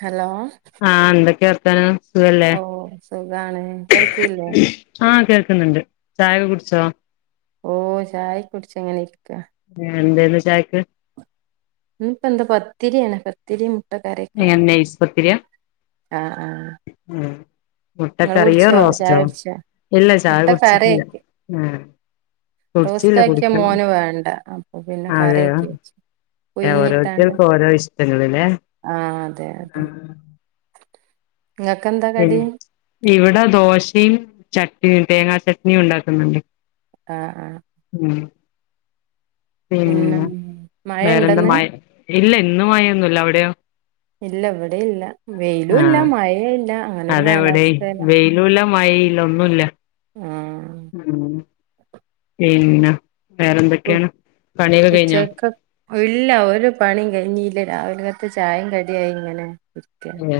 Hello ആഹ് [unintelligible] ഓ സുഖാണ് കേൾകി ല്ലേ? ക്കുന്നുണ്ട് ചായൊക്കെകുടിച്ചോ? ഓ ചായ കുടിച്ച ങ്ങനെ ഇരിക്ക. എന്തേന്ന് ചായക്ക്? ഉ ഇപ്പ എന്താ പത്തിരിയാണ് പത്തിരി. മുട്ടക്കറിയൊക്കെ എ നൈസ്പത്തിരിയാ? ങ്ങള് കുടിച്ചോ ചായ കുടിച്ചോ ഇല്ല ചായ മുട്ട കറി കുടിച്ചിട്ടില്ല ആഹ് കുടിച്ചില്ല റോസ്റ്റ് ആക്കിയാ കുടിക്കണം മോന് വേണ്ട അപ്പൊ പിന്നെ അതെയോ കറിയക്കി വെച്ചു. ഓരോരുത്തർക്കും ഓരോ ഇഷ്ടങ്ങള്ല്ലെ? ആ അതെ അതെ നിങ്ങക്ക് എന്താ ഉം കടി ഇവിടെ ദോശയും ചട്നിയും തേങ്ങാ ചട്നിയുംണ്ടാക്കുന്നുണ്ട്. ആ ആ പിന്നെ മഴ വേറെന്താ ഇണ്ടന്ന് മഴ ഇല്ല ഇന്ന് മയൊന്നുല്ല അവിടെയോ? ഇല്ല ഇവിടെ ഇല്ല വെയിലും ഇല്ല ആഹ് മഴ ഇല്ല അങ്ങനെ ഒരു കാലാവസ്ഥേല. മയയില്ല ഒന്നുല്ല. ആഹ് ഉം പിന്നെ വേറെന്തൊക്കെയാണ് പണിയൊക്കെ കഴിഞ്ഞോ ഉച്ചക്ക ഇല്ല ഒരു പണിം കയിഞ്ഞിറ്റില. രാവിലത്ത് ചായേം കടിയായി ഇങ്ങനെരിക്ക ഏ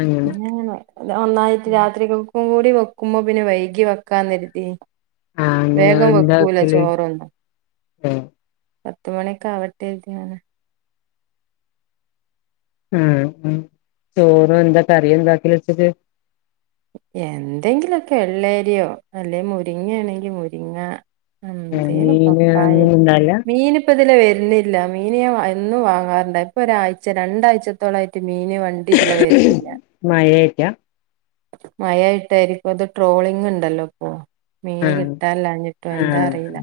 അങ്ങനെ ഒന്നായിറ്റ് രാത്രിക്കെക്കും ഇപ്പും കൂടി വെക്കുമ്പോ പിന്നെ വൈകി വെക്കാന്നെരുതി. ആഹ് അങ്ങനെ വേഗം എന്താ വെക്കൂല വെക്കല് ചോറൊന്നും. ആഹ് പത്തുമണിക്കെ ആവട്ടെര്തി ഇങ്ങനെ. ഉം ഉം ചോറും എന്താ കറിയെന്താകല് ഉച്ചക്ക്. എന്തെങ്കിലൊക്കെ വെള്ളേരിയോ അല്ലെ മുരിങ്ങയാണെങ്കി മുരിങ്ങ. എന്തേലും മീന് പപ്പായേ അങ്ങനൊന്നും ഇണ്ടാവില്ല മീന് ഇപ്പതിലെ വെരുന്നില്ല മീന് ഞാൻ എന്നും വാങ്ങാറുണ്ട് ഇപ്പൊരായ്ച രണ്ടാഴ്ചത്തോളായിട്ട് മീന് വണ്ടി ഇതിലെ വെരുന്നില്ല. മഴയായിട്ടാ മയായിട്ടാരിക്കും എന്തോ ട്രോളിങ്ണ്ടല്ലോ ഇപ്പൊ മീന് ആഹ് കിട്ടാല്ലാഞ്ഞിട്ടൊ ന്താ ആഹ് അറീല്ല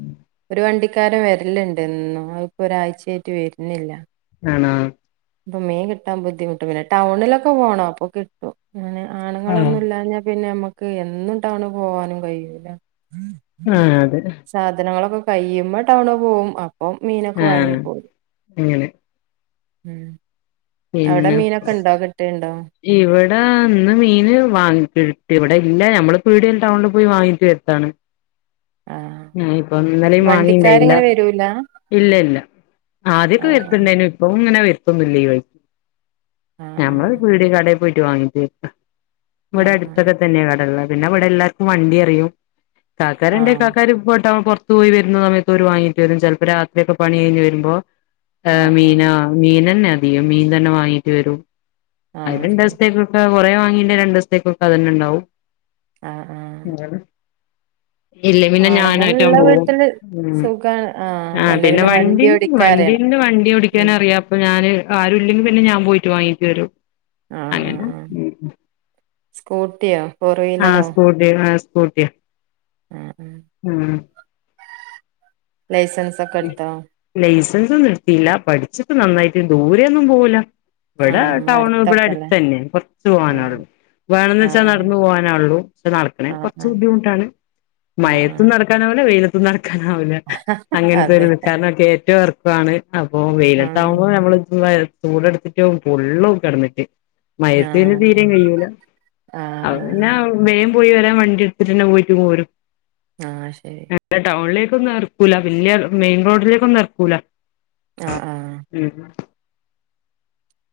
ഒരു വണ്ടി വണ്ടിക്കാരം വരല്ണ്ടെന്നും അത് ഇപ്പോ ഒരായ്ചയായിട്ട് വരുന്നില്ല. ആണോ? ഇപ്പൊ മീൻ കിട്ടാൻ ബുദ്ധിമുട്ട പിന്നെ ടൗണിലൊക്കെ പോണം അപ്പൊ കിട്ടും. ആഹ് ങ്ങളൊന്നും ഇല്ലഞ്ഞാ പിന്നെ നമ്മക്ക് എന്നും ടൗണിൽ പോവാനും കയ്യൂല. ആ അതെ കയ്യുമ്പോ ടൗണ് പോകും അപ്പൊ മീനൊക്കെ ആഹ് വാങ്ങി പോരും. അങ്ങനെ ഉം അവിടെ പിന്നെ മീനൊക്കെ ഉണ്ടോ കിട്ടുണ്ടോ ഇവിടെ ഇന്ന് മീന് [unintelligible] ഇല്ല ഞമ്മള് പീടേൽ ടൗണിൽ പോയി വാങ്ങിട്ട് വരത്താണ്. ആഹ് ആ ഇപ്പൊ ഇന്നലെം വാങ്ങിണ്ടായില്ല. വണ്ടിക്കാരിങ്ങനെ വരൂല ഇല്ല ഇല്ല ഓ ആദ്യൊക്കെ വരുത്തിണ്ടായിനു ഇപ്പൊങ്ങനെ വരുത്തില്ല ഈ വഴിക്ക്. ഞമ്മള് ആഹ് പീടിയേ കടേ പോയിട്ട് വാങ്ങിട്ട് ആഹ് ഇവിടെ ആഹ് ആഹ് അടുത്തൊക്കെ തന്നെയ കടകള്. പിന്നെവിടെ എല്ലാർക്കും വണ്ടി അറിയും കാക്കാരുണ്ടേ ആഹ് കാക്കാർ പോയി വരുന്ന സമയത്ത് ഓരു വാങ്ങിട്ടു വരും ചെലപ്പോ രാത്രിയൊക്കെ പണി കഴിഞ്ഞെരുമ്പോ ഏ ആഹ് ആഹ് മീന മീനന്നെ അധികം മീൻ തന്നെ വാങ്ങീട്ട് വരും. അത് ആഹ് രണ്ട് ശരി ദിവസത്തേക്കൊക്കെ കുറെ വാങ്ങീണ്ടെ രണ്ടുസത്തേക്കൊക്കെ അതന്നെണ്ടാവും. ആഹ് ആഹ് എന്താണ്? ഇല്ല പിന്നെ ഞാനേറ്റാ ആണുങ്ങളുള്ള പോവും വീട്ടില് മ് സുഖാണ് ആഹ് ആ അല്ലേ പിന്നെ വണ്ടി വണ്ടീം ഓടിക്കാൻ അറിയണം വണ്ടില് വണ്ടി ഓടിക്കാൻ ഉം അറിയാം അപ്പ ഞാന് ആരും ഇല്ലെങ്കി പിന്നെ ഞാൻ പോയിട്ട് വാങ്ങിട്ട് വരും ആ ആ അങ്ങനെ ആ സ്കൂട്ടിയോ ഫോർ ആ വീലറോ സ്കൂട്ടി ആ സ്കൂട്ടിയ ആഹ് ആഹ് മ് ലൈസൻസോക്കെടുത്തോ സൻസ്ട്ത്തീല പഠിച്ചിപ്പ നന്നായിട്ട് ദൂരെയൊന്നും പോവൂല ഇവിടെ ആഹ് നമ്മള ടൗൺ ഇവിടെ അടുത്തൊക്കെല്ലേ അടുത്തല്ലെ കൊറച്ചു ആഹ് പോവാനോള്ളൂ വേണന്ന് വച്ചാൽ ആഹ് നടന്നു പോവാനൊള്ളു നടക്കണേ ആഹ് കൊറച്ച് ആഹ് ബുദ്ധിമുട്ടാണ് ആഹ് ആഹ് മയെത്തും ആഹ് നടക്കാനാവില്ല വെയില ത്തും നടക്കാനാവില്ല അങ്ങനത്തെ ഒരു അതെ വി കാരണം കേറ്റോം എറക്കോവാണ് അപ്പൊ ആഹ് വെയിലത്താവുമ്പോ നമ്മള്ത്തുമ്പ ചൂട് എടുത്തിട്ട് പൊള്ളും കെടന്നിട്ട് മയത്ത് ആഹ് പിന്നെ അതെ തീരേം കയൂല ആഹ് ആഹ് അവനാവേം പോയി വരാൻ വണ്ടി എടുത്തിട്ട്ന്നെ പോയിട്ട്ങ്ങ് പോരും ആഹ് ശരി ട്ടും നിർത്തുല പിന്നെ മെയിൻ റോഡിലേക്കൊന്നും ഇറക്കൂല ആഹ് ആഹ് മ് മ്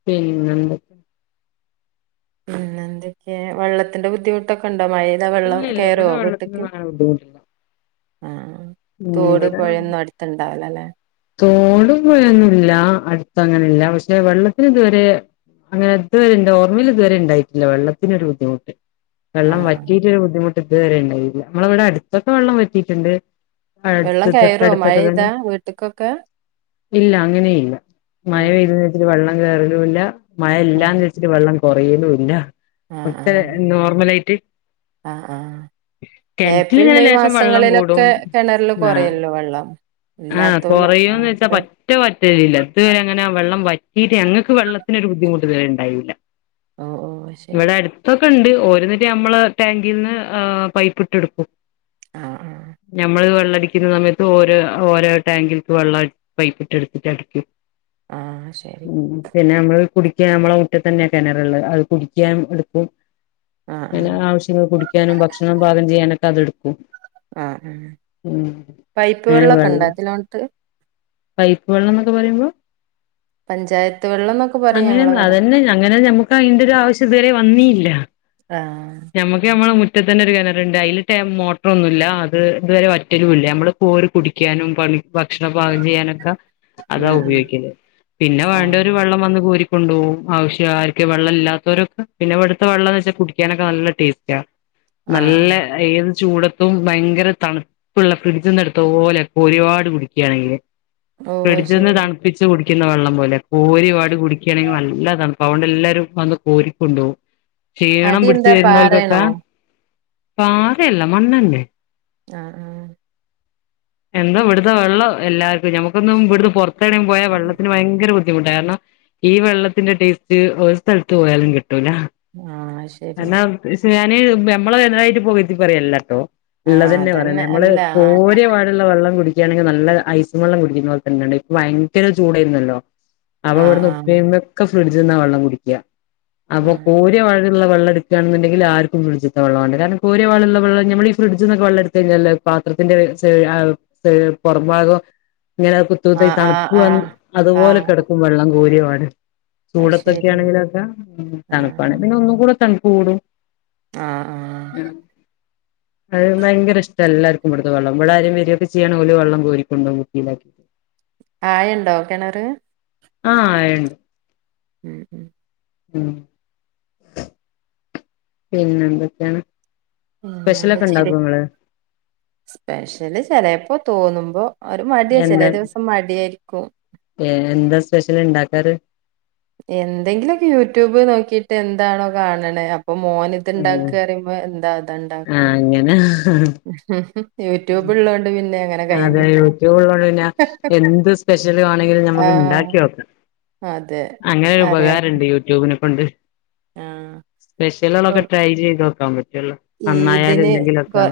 പിന്നെന്തൊക്കെ പിന്നെ എന്തൊക്കെയാ വെള്ളത്തിന്റെ ബുദ്ധിമുട്ടൊക്കെ ടെ മയെലെ വെള്ളം ഇല്ല ഇല്ല ഇവിടെ കേറുവോ വീട്ട്ക്ക് വെള്ളത്തിനൊന്നും അങ്ങനെ ബുദ്ധിമുട്ടില്ല ആഹ് ഉം തോടും ഇവിടെ പുഴയൊന്നും അടുത്ത്ണ്ടാവിലല്ലെ തോടും പോഴയൊന്നുല്ല അടുത്ത അങ്ങനെല്ല പക്ഷെ വെള്ളത്തിന് ഇതുവരെ അങ്ങനെ ഇതുവരെ ന്റെ ഓർമ്മയിൽ ഇതുവരെണ്ടായിട്ടില്ല വെള്ളത്തിനൊരു ബുദ്ധിമുട്ട് വെള്ളം ആഹ് ആഹ് വറ്റിയിട്ടൊരു ബുദ്ധിമുട്ട് ഇതുവരെണ്ടായില്ല നമ്മള ഇവിടെ അടുത്തൊക്കെ വെള്ളം വറ്റിയിട്ടുണ്ട് വെള്ളം അടുത്തതൊക്കെ കയറുവോ തൊട്ടടുത്തൊക്കെ തന്നെ മഴെയ്താ വീട്ട്ക്കൊക്കെ ഇല്ല അങ്ങനെ ഇല്ല മഴ ആഹ് പെയ്തന്ന് വിചാരിച്ചിട്ട് വെള്ളം കേറലുവില്ല മഴ ആഹ് ഇല്ലാന്ന് വിചാരിച്ചിട്ട് വെള്ളം കൊറയലും ഇല്ല ആഹ് ഇവിടുത്തെ ആഹ് നോർമലായിട്ട് ആഹ് ആഹ് ഏപ്രിൽ കെണറ്റിലിങ്ങനെ മെയ് ലേശം വെള്ളം കൂടും മാസങ്ങളിലൊക്കെ കെണറില് കുറയല്ലോ വെള്ളം ആ ഇല്ലാത്തോല് കൊറയൂന്ന് ആഹ് വെച്ചാ കൊറേ പറ്റാ പറ്റലില്ല ഇതുവരെ അങ്ങനെ വെള്ളംവ റ്റീട്ട് ഞങ്ങൾക്ക് വെള്ളത്തിനൊരു ബുദ്ധിമുട്ട് ഇത് വരെണ്ടായില്ല ഓഹ് ഓഹ് ശരി ഇവിടെ അടുത്തൊ ക്കണ്ട് ഓര് ന്ന്‌ട്ട് നമ്മളെ ടാങ്കിന്ന് ആ പൈപ്പിട്ടെടുക്കും ആഹ് ആഹ് ഞമ്മള് വെള്ളടിക്കുന്ന സമയത്ത് ഓരോ ഓരോ ടാങ്കിൽക്ക് വെള്ളം പൈപ്പിട്ടെടുത്തിട്ടടക്കും ആഹ് ശരി പിന്നെ നമ്മള് കുടിക്കാൻ നമ്മളെ മുറ്റത്തന്നെ കിണറ്ള്ളെ അത് കുടിക്കാൻ എടുക്കും ആഹ് പിന്നെ ആഹ് ആവശ്യങ്ങൾ കുടിക്കാനും ഭക്ഷണം പാകം ചെയ്യാനൊക്കെ അതെടുക്കും ആഹ് ആ ഉം പൈപ്പ് അങ്ങനെ വെള്ളൊക്കെണ്ട വെള്ളം അതിലോട്ട് പൈപ്പ് വെള്ളന്നൊക്കെ പറയുമ്പോ പഞ്ചായത്ത് വെള്ളംന്നൊക്കെ പറയും അങ്ങനെ ഞങ്ങളവിടെ അതന്നെ അങ്ങനെ ഞമ്മുക്ക് അതിന്റെ ഒരാവശ്യം ഇതുവരെ വന്നീ ലാ ആഹ് ഞമ്മക്ക് ഞമ്മളെ മു മുറ്റത്തന്നെ ഒരു കിണറുണ്ട് അയ്ലെറ്റെ മോട്ടറോന്നുല്ല അത് ഇതുവരെ വറ്റലും ഇല്ല നമ്മള് പോ കുടിക്കാനും പണി ഭക്ഷണം പാകം ചെയ്യാനൊക്കെ ഉം അതാ ഉം ഉപയോഗിക്കല് പിന്നെ വേണ്ട വര് ആഹ് വെള്ളം വന്ന് കോരി കൊണ്ടു പോവും ആവശ്യം ആർക്ക് വെള്ളമല്ലാത്തവരൊക്കെ പിന്നെ വെടുത്ത വെള്ളന്ന് വെച്ചാൽ കുടിക്കാനൊക്കെ നല്ല ടേസ്റ്റാ ആഹ് നല്ല ആഹ് ഏത് ചൂടത്തും ഭയങ്കര തണുപ്പുള്ള ഫ്രിഡ്ജിന്ന് എടു ത്തോലെ കോരികാട് കുടിയ്ക്കാണെങ്കില് ഓഹ് ഫ്രിഡ്ജിന്ന് ശരി തണുപ്പിച്ച് കു ടിക്കുന്ന വെള്ളം പോലെ കോരിപാട് കുടിക്കുകയാണെങ്കിൽ നല്ലതൺപാ അതുകൊണ്ട് എല്ലാവരും വന്ന് കോരിക്കൊണ്ടോവും ക്ഷീണം അടി പിടിച്ച് എന്താ വരുന്നോൽക്കൊക്കെ പാറയാണോ പാറയല്ല മണ്ണന്നെ ആഹ് ആഹ് എന്താ ഇവിട്ത്തെ വെള്ളം എല്ലാർക്കും നമുക്കൊന്നും ഇബിട്ന്ന് പൊർത്തെർങ്ങിപോയാ വെള്ളത്തിന് ഭയങ്കര ബു ദ്ധിമുട്ടാ കാരണം ഈ വെള്ളത്തിന്റെ ടേസ്റ്റ് ഒരു സ്ഥലത്ത് പോയാലും കി ട്ടൂല ആഹ് ശരിയാ അല്ലാ പക്ഷേ ഞാന് നമ്മളെ കെണറായിട്ട് പുകഴ്ത്തി പറയല്ലട്ടോ ആഹ് ഇള്ളതന്നെ പറിണ് അതന്നെ നമ്മള് അല്ല കോരിയ വ വെള്ളം കുടിക്കുകയാണെങ്കിൽ നല്ല ഐസ്സ് വെള്ളം കുടിക്കുന്ന പോലെ തന്നെയുണ്ട് ഇപ്പൊ ഭയങ്കര ചൂടായിരുന്നല്ലോ. അവ ആഹ് ഇവിടുന്ന് ആഹ് ഉപ്പീഇമ്മി ഒക്കെ ഫ്രിഡ്ജിൽന്ന വെള്ളം കുടിക്ക്യ അപ്പൊ ആഹ് കൂടിയവായിള്ള വെള്ളം. എടുക്കയാണുണ്ടെങ്കിൽ ആർക്കും ഫ്രിഡ്ജിത്തെ വെള്ളാ വേണ്ട് കാരണം കോരിയ പോലുള്ള വെള്ളം നമ്മൾ ഈ ഫ്രഡ്ജ്ന്നൊക്കെ വെള്ളഎടുത്ത് കഴിഞ്ഞാ പാത്രത്തിന്റെ സ് ഏ ആ ഏ പുറംഭാഗം. ഞാ കുത്തുകുത്ത് ആഹ് ആഹ് തണുപ്പ് ആഹ് വന്ന് ആഹ് അതുപോലെ ആഹ് കെടക്കും വെള്ളം കോരിവാടെ. അത് ചൂടത്തൊക്കെ ശരി ആണെങ്കിലൊക്കെ തണുപ്പാണ്, ആഹ് പിന്നെ ഒന്നും കൂടെ തണുപ്പ് കൂടും. ആഹ് മ് ആഹ് അത് ഭയങ്കര ഇഷ്ട എല്ലാർക്കും ഇവുടെത്തെ വെള്ളം. ഇവിടെ ആരേലും വെറൊയൊക്കെ ചെയ്യാണെ ഓര് വള്ളം കോരികൊണ്ടോവും കുപ്പിയിലാ ആഴണ്ടോ കെണറ്. ആ ആഴണ്ട്. ഉം ഉം. ഉം. പിന്നെ എന്തൊക്കെയാണ്. സ്പെഷ്യലൊക്കെ എന്താചെൽ ഉണ്ടാക്കോ ഇങ്ങള് സ്പെഷ്യല് ചിലപ്പോ തോന്നുമ്പോ. ഒരു മടിയാ ചില ദിവസം മടിയായിരിക്കു. ഏ എന്താ സ്പെഷ്യൽ ഇണ്ടാക്കാറ് എന്തെങ്കിലൊക്കെ യൂട്യൂബ് നോക്കിട്ട് എന്താണോ കാണണെ. ഇപ്പൊ മോന് ഇത് ഉണ്ടാക്ക് പറയുമ്പോ എന്താ? ആ അങ്ങനാ. ഉംഉം, യൂട്യൂബ് ഉള്ളോണ്ട്, പിന്നെ അങ്ങനെ അതെ കഴിഞ്ഞു പോവും യൂട്യൂബ് ഉള്ളോണ്ട് പിന്നെ എന്ത് സ്പെഷ്യൽ വാണെങ്കിലും നമ്മക്ക് ആഹ് ഉണ്ടാക്കി നോക്കാം. അതെ അങ്ങനൊരു ഉപകാരണ്ട് അറിയാത്ത യൂട്യൂബിന്. കൊണ്ട്, ആഹ് ഇപ്പം സ്പെഷ്യകൊലക്കെ ട്രൈ ചെയ്ത് നോക്കാൻ പറ്റും. ഈദിന്, കൊ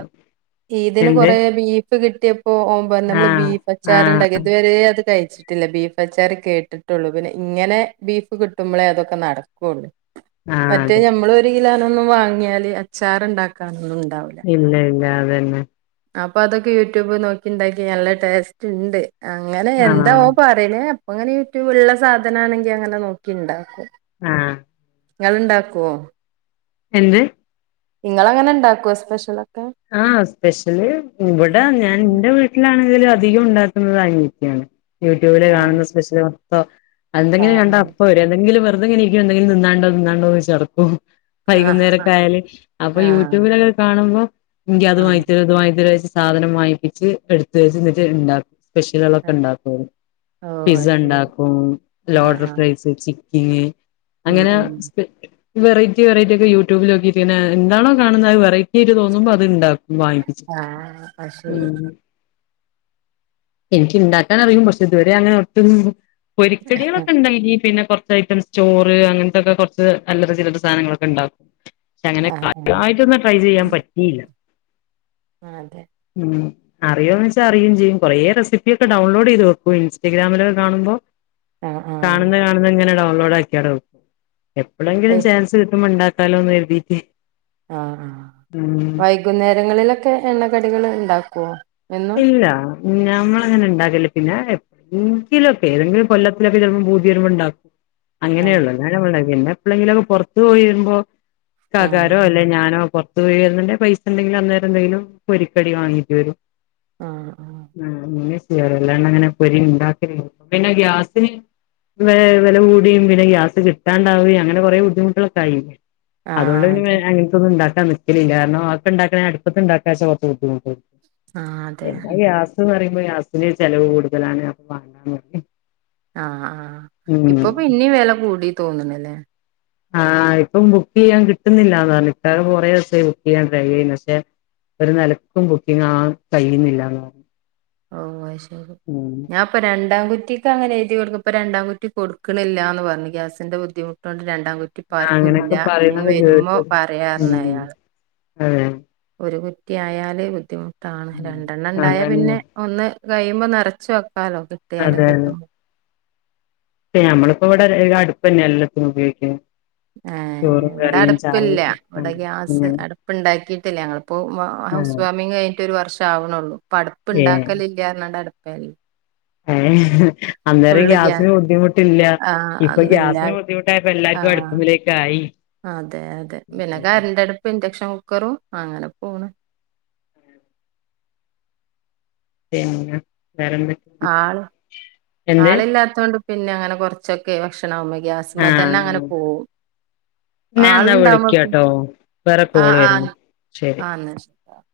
ഈദിന് എന്ത് കൊറെ ബീഫ് കി കിട്ടിയപ്പോ ഓന് പറഞ്ഞ്, നമ്മള് ആഹ് ബീഫ് ആഹ് അച്ചാറുണ്ടാക്കി ഇതുവരെ അത് കഴി വേച്ചിട്ടില്ല ബീഫ് അച്ചാർ കേട്ടിട്ടുള്ളൂ. പിന്നെ ഇങ്ങനെ ബീഫ് കിട്ടുമ്പോളേ അതൊക്കെ നടക്കുള്ളൂ. ആഹ് മറ്റേ അതെ ഞമ്മൾ ഒരു കിലോനൊന്നും വാങ്ങിയാല് അച്ചാർ ഉണ്ടാക്കാനൊള്ളൂ. ഇല്ല ഇല്ല അതന്നെ. അപ്പൊ അതൊക്കെ യൂട്യൂബ് നോക്കിണ്ടാക്കി നല്ല ടേസ്റ്റ് ഇണ്ട്. അങ്ങനെ എന്താ ആഹ് ഓൻ പറയണേ അപ്പ അങ്ങനെ യൂട്യൂബൂ ഉള്ളാ സാധനണങ്കി അങ്ങനെ നോക്കി ഇൻണ്ടാക്കും. ആ [unintelligible] ണ്ടാക്കോ? എന്ത്? നിങ്ങൾ അങ്ങനെ ഉണ്ടാക്കോ സ്പെഷ്യൽ? ആ സ്പെഷ്യല് ഇവിടെ ഞാൻ എന്റെ വീട്ടിലാ [unintelligible] അധികം ഉണ്ടാക്കുന്നത് അനിയത്തിയാണ്, യൂട്യൂബില് ആഹ് കാണുന്ന സ്പെഷ്യലി മൊത്തം. എന്തെങ്കിലും ആഹ് കണ്ട അപ്പോ വരു എന്തെങ്കിലു വെറുതെ ഇങ്ങനെ ഇരിക്ക എന്തെങ്കിലും തിന്നാണ്ടോ തിന്നാണ്ടോ ചോയ്ച്ചടക്കും. ആഹ് വൈകുന്നേരൊക്കെ ആഹ് ആയല് അപ്പൊ ആഹ് യൂട്യൂബിലൊക്കെ കാണുമ്പോ എനിക്ക് അത് ആഹ് വാങ്ങിതെരോ ഇത് വാങ്ങിതെരോ ചോയ്ച്ച് സാധനം വങ്ങപ്പിച്ച് എടുത്ത് വെച്ച് എന്നിട്ട് ഇണ്ടാക്കും. സ്പെഷ്യലെളൊക്കെ ആഹ് ഉണ്ടാക്കും ഓ പിസ്സ അത് ശരി ഉണ്ടാക്കും, ആഹ് ലോഡഡ് ആഹ് ഫ്രൈസ്, ചി, [unintelligible] ഉം അങ്ങനെ ഉം സ്പെ ഈ വെറൈറ്റി വെറൈറ്റി ഒക്കെ യൂട്യൂബിലുനോക്കിയിട്ട് പിന്നെ എന്താണോ കാണുന്നത് അത് വെറൈറ്റി ആയിട്ട് തോന്നുമ്പോ അത് ഇൻണ്ടാക്കും. ആഹ് അത് ശരി [unintelligible] എനിക്ക് ഉണ്ടാക്കാൻ അറിയും പക്ഷേ ഇതുവരെ അങ്ങനെ ഒട്ടും പൊരിക്കടികളൊക്കെ ഉണ്ടാക്കി പിന്നെ പുറ കുറെ ഐറ്റംസ് ചോർ അങ്ങനതൊക്കെ കുറച്ച് അല്ലറ ചില്ലറ സാധനങ്ങളൊക്കെ ഉണ്ടാ പക്ഷെ അങ്ങനെ ആഹ് ആഹ് കാര്യമായിട്ടൊന്നും ട്രൈ ചെയ്യാൻ പ റ്റീല്ല. അതെ ഉം, അറിയോന്ന് വെച്ചാ അറിയും ചെയ്യും. കുറെ റെസിപ്പിയൊക്കെ ഡൗൺലോഡ് ചെയ്ത് വെക്കും ഇൻസ്റ്റഗ്രാമിലൊക്കെ കാണുമ്പോ, ആഹ് ആഹ് കാണുന്ന കാണുന്ന ഇങ്ങനെ ഡൗൺലോഡ് ആക്കി അവിടെ വെക്കും. എപ്പോളെങ്കിലും ഏയ് ചാൻസ് കിട്ടുമ്പോ ഉണ്ടാക്കാലോ എന്ന് കരുതീട്ട് ആ ആ ഉം വൈകുന്നേരങ്ങളിലൊക്കെ എണ്ണ കടികള് ഇണ്ടാക്കോ ഇല്ല. ഞമ്മളങ്ങനണ്ടാക്കല്ല. പിന്നാ എ എങ്കിലും ഏതെങ്കിലും കൊല്ലത്തിലൊക്കെ ചിലപ്പോം ങ്കിലൊക്കേതെങ്കിൽ കൊല്ലത്തിലൊക്കെ ചെൽപം ഭൂതി വരുമ്പണ്ടാ ആഹ് അങ്ങനെള്ളു [unintelligible] പിന്നെ പ്പളെങ്കിലൊന് പൊറത്ത് പോയി വരുമ്പോ കാക്കാരോ ആഹ് അല്ലെ ഞാനോ പൊർ [unintelligible] പൈസണ്ടെങ്കിലന്നേരന്തെങ്കിലുംപൊരിക്കടി വാങ്ങിട്ട് വരും. ആഹ് [unintelligible] അല്ലാണ്ടെങ്ങനാ പൊരിണ്ടാക്കല്? പിന്ന ഗ്യാസിന് വേ വെല കൂടിയും പിന്ന ഗ്യാസ് കിട്ടാണ്ടാവയും അങ്ങന കൊറെ ബുദ്ധിമുട്ടുകളൊക്കായി. അതുകൊണ്ട് ആഹ് പിന്നെ അതെ അങ്ങൻ തൊന്നുണ്ടാ [inaudible] നിക്കലില്ല. കാരണൊ അഒക്കണ്ടാക്കണേ അട്‌പ്പത്ത് ണ്ടാക്കാച്ചാ കൊർച്ച് ബുദ്ധിമുട്ടു ആഹ് അതെ എന്താ ഗ്യാസ് പറീമ്പൊ ഗ്യാസിനൊര് ചെലവ് കൂടുതലാണ് അപ്പൊ [unintelligible] ആഹ്. ആഹ്. ഇപ്പൊ ഉം പിന്നെം വെല കൂടി തോന്ന്ണ്ല്ലേ? ആഹ ഇപ്പം ബുക്ക് ചെയ്യാൻ ആഹ്. ഇപ്പം ബുക്കെയ്യാൻ ക്‌ട്ട്ന്നില്ലാന്നർഞ്ഞ്. ക്കാക കൊറേ സായി ബുക്ക് ചെയ്യാൻ ട്രൈ യെയ്യ്ന്ന് ക്ഷെ ഒര നെലക്കും ബുക്കിങ്ങാവാം കയ്യ്ന്ല്ലാന്ന് ഓ അയ് ശരി. ഞാ പ്പ രണ്ടാംകു കുറ്റിക്ക് അങ്ങനെ എഴുതി [unintelligible] പ്പരണ്ടാം കുറ്റി കൊട്ക്ക്ണ്ല്ലാന്ന് പർഞ്ഞ് ഗ്യാസിന്റെ ബുദ്ധിമുട്ടോണ്ട്. രൺ ണ്ടാം കുറ്റി ആഹ് പ്പാർക്കുല്ല. അങ്ങനെയൊക്കെ ഞ്ഞി പറയുന്നൊക്കെ വരുമ്പോ കേട്ടു ഉം പറയാർന്നയാള്. [unintelligible] ഒരു കുറ്റ്യായാല് ബുദ്ധിമുട്ടാണ്. രണ്ടെണ്ണണ്ടായ അതന്നെ പിന്നെ ഒന്ന് കഴിയുമ്പ നറച്ച് വെ കാലോ കിട്ട്യാല് കിട്ടും. പ്പ ഞമ്മള്പ്പൊ വ്ട ര് അടുപ്പെന്ന എല്ലത്തിനു പയോഗിക്കുന്ന ഏ. വിടട്പ്പില്ല. വ്ട ആഹ് അങ്ങനെ ഗ്യാസ് അട്പ്പ്ണ്ടാക്കീട്ടില്ല. അങ്ങള്പ്പൊ [unintelligible] ഹൗസ് ആഹ് വാർമിംഗ് കഴിഞ്ഞിറ്റൊരുവർഷാവ്ണോള്ളൂ. പടുപ്പ്ണ്ടാക്കലില്ല്യാർഞ്ഞ്ട്ട ട്പേല്ല. ഏ ഹ്. അന്നേരം ഗ്യാസിന് ഗ്യാസ് ബുദ്ധിമുട്ടില്ല ഇപ്പൊ ആഹ് ഇല്ല ഗ്യാസിന് ബുദ്ധിമുട്ടായപ്പോ എല്ലാർക്കും ആഹ് അടുപ്പിലേക്കായി. അതെ അതെ പിന്നെ കരണ്ട് അടുപ്പ് ഇൻചക്ഷൻ കുക്ക് ക്കറോ അങ്ങനെ പോണ്. [inaudible] വേറെ എന്ത് ആള് എന്ത് ആളില്ലാത്തോണ്ട് പിന്നെ അങ്ങനെ കൊറച്ചൊക്കെ ഭക്ഷണകുമ്പോ ഗ്യാസ്മേ തന്നെ അങ്ങനെ ആഹ് പോവും. ഞാൻ എന്നാ ആളുണ്ടാപോ പിന്നെ വിളിക്കാട്ടോ വേറെ ആ കോള് വരുന്നു ശരി ആ എന്നുവെച്ച്.